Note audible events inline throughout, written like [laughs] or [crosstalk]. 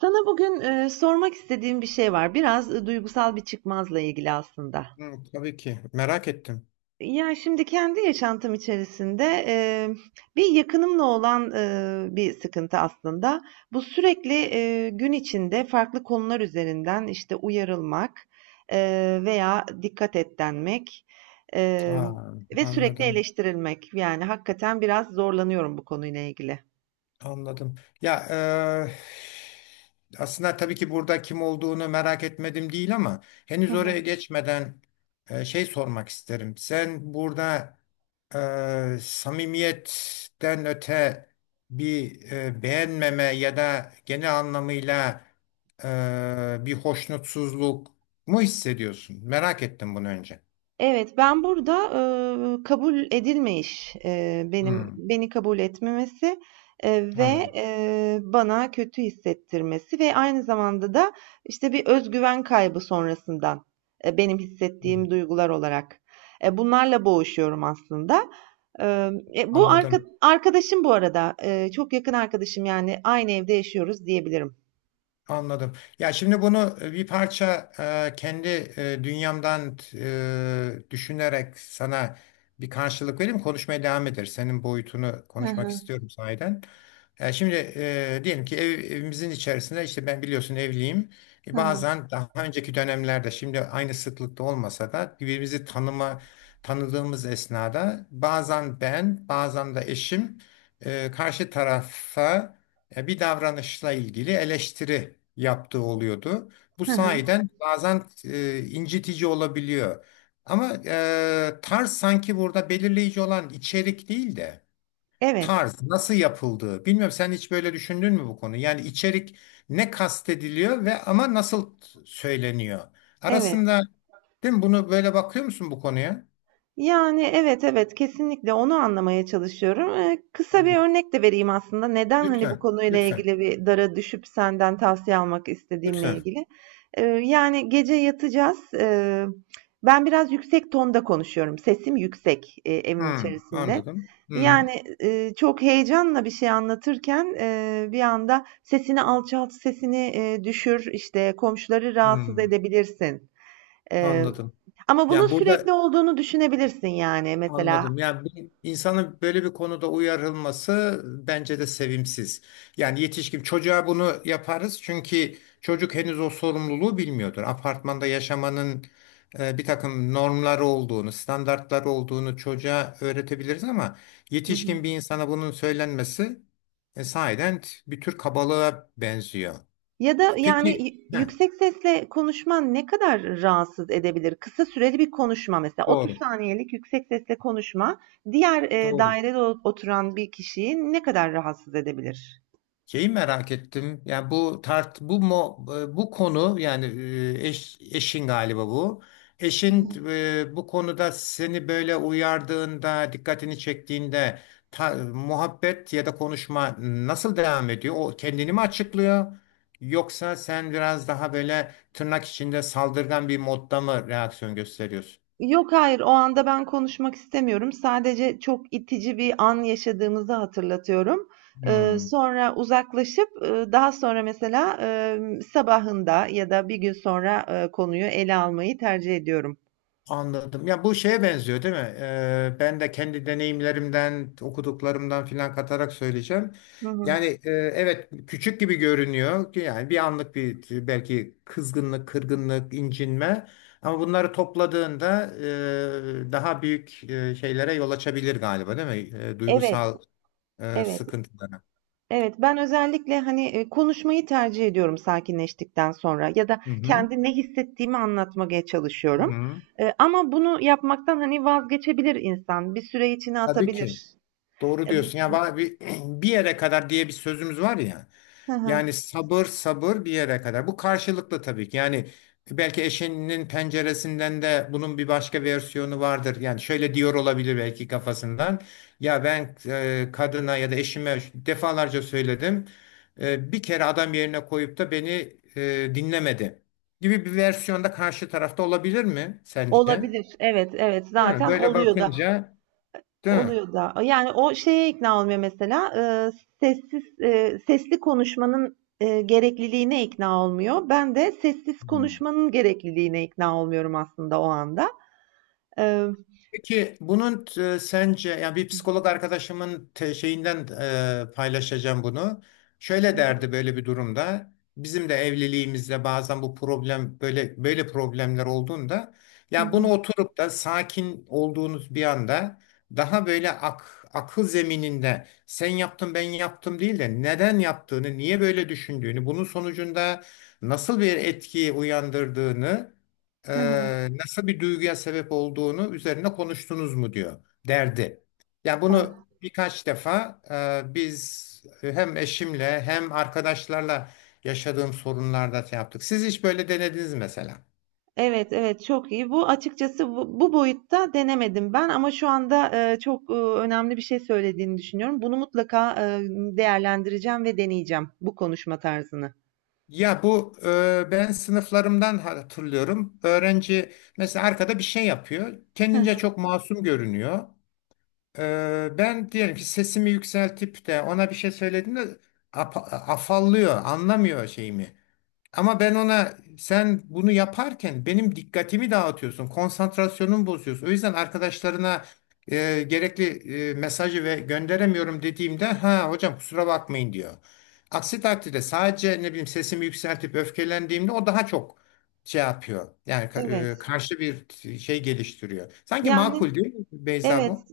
Sana bugün, sormak istediğim bir şey var. Biraz, duygusal bir çıkmazla ilgili aslında. Hı, tabii ki. Merak ettim. Ya, şimdi kendi yaşantım içerisinde, bir yakınımla olan, bir sıkıntı aslında. Bu sürekli, gün içinde farklı konular üzerinden, işte, uyarılmak, veya dikkat et denmek, emm, Aa, ve sürekli anladım. eleştirilmek. Yani hakikaten biraz zorlanıyorum bu konuyla ilgili. Anladım. Ya aslında tabii ki burada kim olduğunu merak etmedim değil ama henüz oraya geçmeden şey sormak isterim. Sen burada samimiyetten öte bir beğenmeme ya da genel anlamıyla bir hoşnutsuzluk mu hissediyorsun? Merak ettim bunu önce. Evet, ben burada, kabul edilmeyiş, benim Hı, beni kabul etmemesi, anladım. Bana kötü hissettirmesi ve aynı zamanda da, işte, bir öz güven kaybı sonrasından, benim Hı, hissettiğim duygular olarak. Bunlarla boğuşuyorum aslında. Bu arka anladım. arkadaşım bu arada, çok yakın arkadaşım, yani, aynı evde yaşıyoruz diyebilirim. Anladım. Ya şimdi bunu bir parça kendi dünyamdan düşünerek sana bir karşılık vereyim. Konuşmaya devam ederiz. Senin boyutunu Hı konuşmak hı. istiyorum sahiden. Şimdi diyelim ki evimizin içerisinde işte ben biliyorsun evliyim. E, Hı hı. bazen daha önceki dönemlerde şimdi aynı sıklıkta olmasa da birbirimizi tanıdığımız esnada bazen ben bazen de eşim karşı tarafa bir davranışla ilgili eleştiri yaptığı oluyordu. Bu Hı hı. sayeden bazen incitici olabiliyor. Ama tarz sanki burada belirleyici olan içerik değil de Evet, tarz nasıl yapıldığı. Bilmiyorum sen hiç böyle düşündün mü bu konu? Yani içerik ne kastediliyor ve ama nasıl söyleniyor? evet. Arasında değil mi? Bunu böyle bakıyor musun bu konuya? Yani, evet, evet, kesinlikle onu anlamaya çalışıyorum. Kısa Hmm. bir örnek de vereyim aslında. Neden, hani, bu Lütfen, konuyla lütfen, ilgili bir dara düşüp senden tavsiye almak istediğimle lütfen. ilgili. Yani, gece yatacağız. Ben biraz yüksek tonda konuşuyorum. Sesim yüksek, evin Hmm, içerisinde. anladım. Hmm, Yani, çok heyecanla bir şey anlatırken, bir anda sesini alçalt, sesini, düşür, işte, komşuları rahatsız hmm, edebilirsin, e, anladım. ama bunun Yani sürekli burada. olduğunu düşünebilirsin yani mesela. Anladım. Yani bir insanın böyle bir konuda uyarılması bence de sevimsiz. Yani yetişkin çocuğa bunu yaparız çünkü çocuk henüz o sorumluluğu bilmiyordur. Apartmanda yaşamanın bir takım normları olduğunu, standartları olduğunu çocuğa öğretebiliriz ama Hı hı. yetişkin bir insana bunun söylenmesi sahiden bir tür kabalığa benziyor. Ya da yani Peki. Heh. yüksek sesle konuşman ne kadar rahatsız edebilir? Kısa süreli bir konuşma mesela 30 Doğru, saniyelik yüksek sesle konuşma diğer doğru. dairede oturan bir kişiyi ne kadar rahatsız edebilir? Şeyi merak ettim. Yani bu tart bu mo, e, bu konu yani eşin galiba bu. Eşin bu konuda seni böyle uyardığında, dikkatini çektiğinde muhabbet ya da konuşma nasıl devam ediyor? O kendini mi açıklıyor? Yoksa sen biraz daha böyle tırnak içinde saldırgan bir modda mı reaksiyon gösteriyorsun? Yok, hayır. O anda ben konuşmak istemiyorum. Sadece çok itici bir an yaşadığımızı hatırlatıyorum. Hmm. Sonra uzaklaşıp, daha sonra mesela, sabahında ya da bir gün sonra, konuyu ele almayı tercih ediyorum. Anladım. Ya bu şeye benziyor değil mi? Ben de kendi deneyimlerimden, okuduklarımdan filan katarak söyleyeceğim. Hı hı. Yani evet küçük gibi görünüyor. Yani bir anlık bir belki kızgınlık, kırgınlık, incinme. Ama bunları topladığında daha büyük şeylere yol açabilir galiba değil mi? E, Evet, duygusal evet, sıkıntılara. evet. Ben özellikle, hani, konuşmayı tercih ediyorum sakinleştikten sonra ya da Hı hı. kendi ne hissettiğimi anlatmaya Hı çalışıyorum. hı. Ama bunu yapmaktan, hani, vazgeçebilir insan. Bir süre içine Tabii ki. atabilir. Doğru Emm diyorsun. Ya bir [clears throat] bir yere kadar diye bir sözümüz var ya. Hı Yani hı. sabır sabır bir yere kadar. Bu karşılıklı tabii ki. Yani belki eşinin penceresinden de bunun bir başka versiyonu vardır. Yani şöyle diyor olabilir belki kafasından. Ya ben kadına ya da eşime defalarca söyledim. Bir kere adam yerine koyup da beni dinlemedi gibi bir versiyonda karşı tarafta olabilir mi sence? Olabilir. Evet, evet. Değil mi? Zaten Böyle oluyor da bakınca, değil mi? oluyor da. Yani o şeye ikna olmuyor mesela. Sesli konuşmanın gerekliliğine ikna olmuyor. Ben de sessiz konuşmanın gerekliliğine ikna olmuyorum aslında o anda. Ee, Peki bunun sence yani bir psikolog arkadaşımın şeyinden paylaşacağım bunu. Şöyle derdi böyle bir durumda. Bizim de evliliğimizde bazen bu problem böyle böyle problemler olduğunda yani bunu oturup da sakin olduğunuz bir anda daha böyle akıl zemininde sen yaptın ben yaptım değil de neden yaptığını, niye böyle düşündüğünü, bunun sonucunda nasıl bir etki uyandırdığını hı hı. nasıl bir duyguya sebep olduğunu üzerine konuştunuz mu diyor derdi. Yani Ah, bunu birkaç defa biz hem eşimle hem arkadaşlarla yaşadığım sorunlarda şey yaptık. Siz hiç böyle denediniz mi mesela? evet, evet. Çok iyi. Bu açıkçası bu boyutta denemedim ben ama şu anda çok önemli bir şey söylediğini düşünüyorum. Bunu mutlaka değerlendireceğim ve deneyeceğim bu konuşma tarzını. Ya bu ben sınıflarımdan hatırlıyorum. Öğrenci mesela arkada bir şey yapıyor. Hı Kendince hı. çok masum görünüyor. Ben diyelim ki sesimi yükseltip de ona bir şey söylediğimde afallıyor, anlamıyor şeyimi. Ama ben ona sen bunu yaparken benim dikkatimi dağıtıyorsun, konsantrasyonumu bozuyorsun. O yüzden arkadaşlarına gerekli mesajı ve gönderemiyorum dediğimde ha hocam kusura bakmayın diyor. Aksi takdirde sadece ne bileyim sesimi yükseltip öfkelendiğimde o daha çok şey yapıyor. Yani Evet. karşı bir şey geliştiriyor. Sanki Yani makul değil mi Beyza Evet, bu?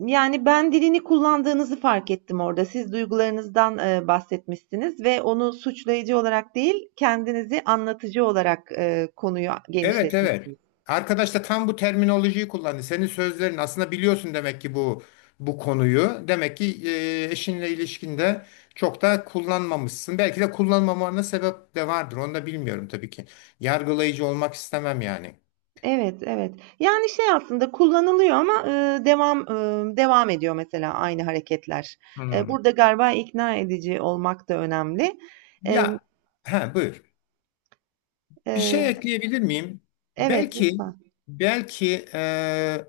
yani ben dilini kullandığınızı fark ettim orada. Siz duygularınızdan, bahsetmişsiniz ve onu suçlayıcı olarak değil, kendinizi anlatıcı olarak, konuyu Evet, evet. genişletmişsiniz. Arkadaş da tam bu terminolojiyi kullandı. Senin sözlerin aslında biliyorsun demek ki bu konuyu. Demek ki eşinle ilişkinde çok da kullanmamışsın. Belki de kullanmamana sebep de vardır. Onu da bilmiyorum tabii ki. Yargılayıcı olmak istemem yani. Evet, evet. Yani şey aslında kullanılıyor ama, devam ediyor mesela aynı hareketler. Hmm. Burada galiba ikna edici olmak da önemli. Emm, Ya ha, buyur. Bir şey eee ekleyebilir miyim? Evet, Belki lütfen. belki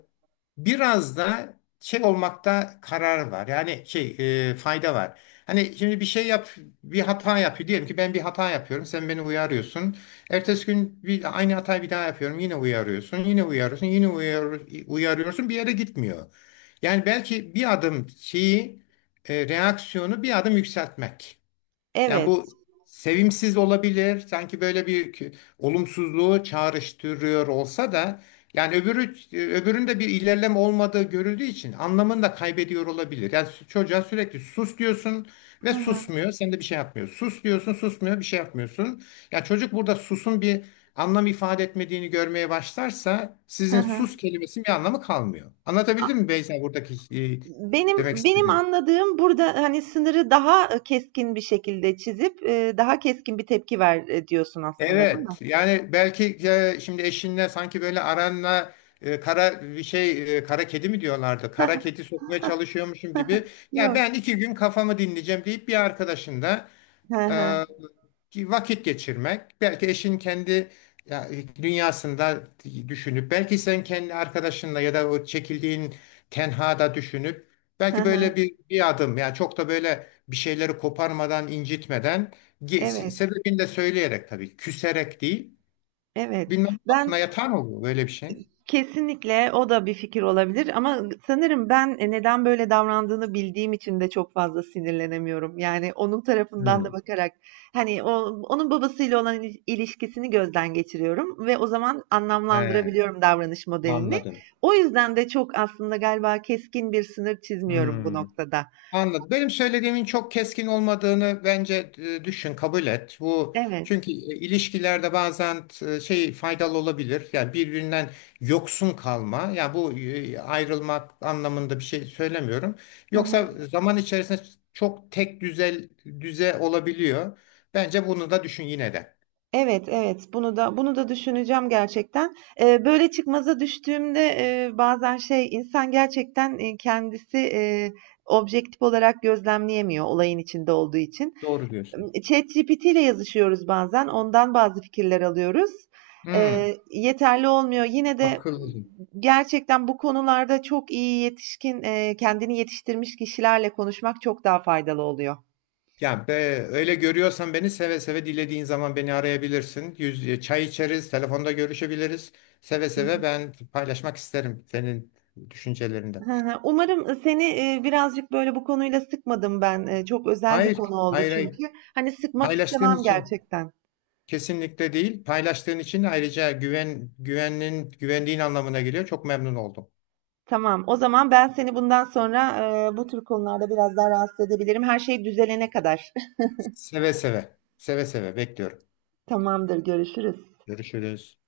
biraz da şey olmakta karar var. Yani şey, fayda var. Hani şimdi bir şey yap, bir hata yapıyor. Diyelim ki ben bir hata yapıyorum. Sen beni uyarıyorsun. Ertesi gün aynı hatayı bir daha yapıyorum. Yine uyarıyorsun. Yine uyarıyorsun. Uyarıyorsun. Bir yere gitmiyor. Yani belki bir adım reaksiyonu bir adım yükseltmek. Yani bu Evet. sevimsiz olabilir. Sanki böyle bir olumsuzluğu çağrıştırıyor olsa da yani öbüründe bir ilerleme olmadığı görüldüğü için anlamını da kaybediyor olabilir. Yani çocuğa sürekli sus diyorsun ve Hı hı. susmuyor. Sen de bir şey yapmıyorsun. Sus diyorsun, susmuyor, bir şey yapmıyorsun. Ya çocuk burada susun bir anlam ifade etmediğini görmeye başlarsa Hı sizin hı. sus kelimesinin bir anlamı kalmıyor. Anlatabildim mi Beyza buradaki e, demek Benim istediğim? anladığım burada, hani, sınırı daha, keskin bir şekilde çizip, daha keskin bir tepki ver, diyorsun aslında, değil mi? Evet yani belki şimdi eşinle sanki böyle aranla e, kara bir şey e, kara kedi mi diyorlardı? Kara kedi sokmaya çalışıyormuşum [laughs] gibi. Ya Yok. ben iki gün kafamı dinleyeceğim deyip bir arkadaşın da Hı ee, hı. ki vakit geçirmek, belki eşin kendi ya, dünyasında düşünüp, belki sen kendi arkadaşınla ya da o çekildiğin tenhada düşünüp, Hı belki böyle hı. bir adım, yani çok da böyle bir şeyleri koparmadan, incitmeden, ge- Evet, sebebini de söyleyerek tabii, küserek değil, evet. bilmem Ben aklına yatan oluyor böyle bir şey. Kesinlikle o da bir fikir olabilir ama sanırım ben neden böyle davrandığını bildiğim için de çok fazla sinirlenemiyorum. Yani onun tarafından da Hmm, bakarak hani o, onun babasıyla olan ilişkisini gözden geçiriyorum ve o zaman he, anlamlandırabiliyorum davranış modelini. anladım. O yüzden de çok aslında galiba keskin bir sınır çizmiyorum bu Hmm. noktada. Anladım. Benim söylediğimin çok keskin olmadığını bence düşün, kabul et. Bu Evet. çünkü ilişkilerde bazen şey faydalı olabilir. Yani birbirinden yoksun kalma. Ya yani bu ayrılmak anlamında bir şey söylemiyorum. Yoksa zaman içerisinde çok tek düze olabiliyor. Bence bunu da düşün yine de. Evet, evet. Bunu da düşüneceğim gerçekten. Böyle çıkmaza düştüğümde, bazen şey, insan gerçekten, kendisi, objektif olarak gözlemleyemiyor olayın içinde olduğu için. Doğru diyorsun. ChatGPT ile yazışıyoruz bazen, ondan bazı fikirler alıyoruz. Hmm, Yeterli olmuyor. Yine de akıllıca. gerçekten bu konularda çok iyi yetişkin, kendini yetiştirmiş kişilerle konuşmak çok daha faydalı oluyor. Ya be, öyle görüyorsan beni seve seve dilediğin zaman beni arayabilirsin. Çay içeriz, telefonda görüşebiliriz. Seve Hı seve hı. ben paylaşmak isterim senin düşüncelerinde. Hı hı. Umarım, seni, birazcık böyle bu konuyla sıkmadım ben. Çok özel bir Hayır, konu oldu hayır, hayır. çünkü. Hani, sıkmak Paylaştığın istemem için gerçekten. kesinlikle değil. Paylaştığın için ayrıca güvendiğin anlamına geliyor. Çok memnun oldum. Tamam, o zaman ben seni bundan sonra, bu tür konularda biraz daha rahatsız edebilirim. Her şey düzelene kadar. [laughs] Seve seve, seve seve bekliyorum. Tamamdır, görüşürüz. Görüşürüz.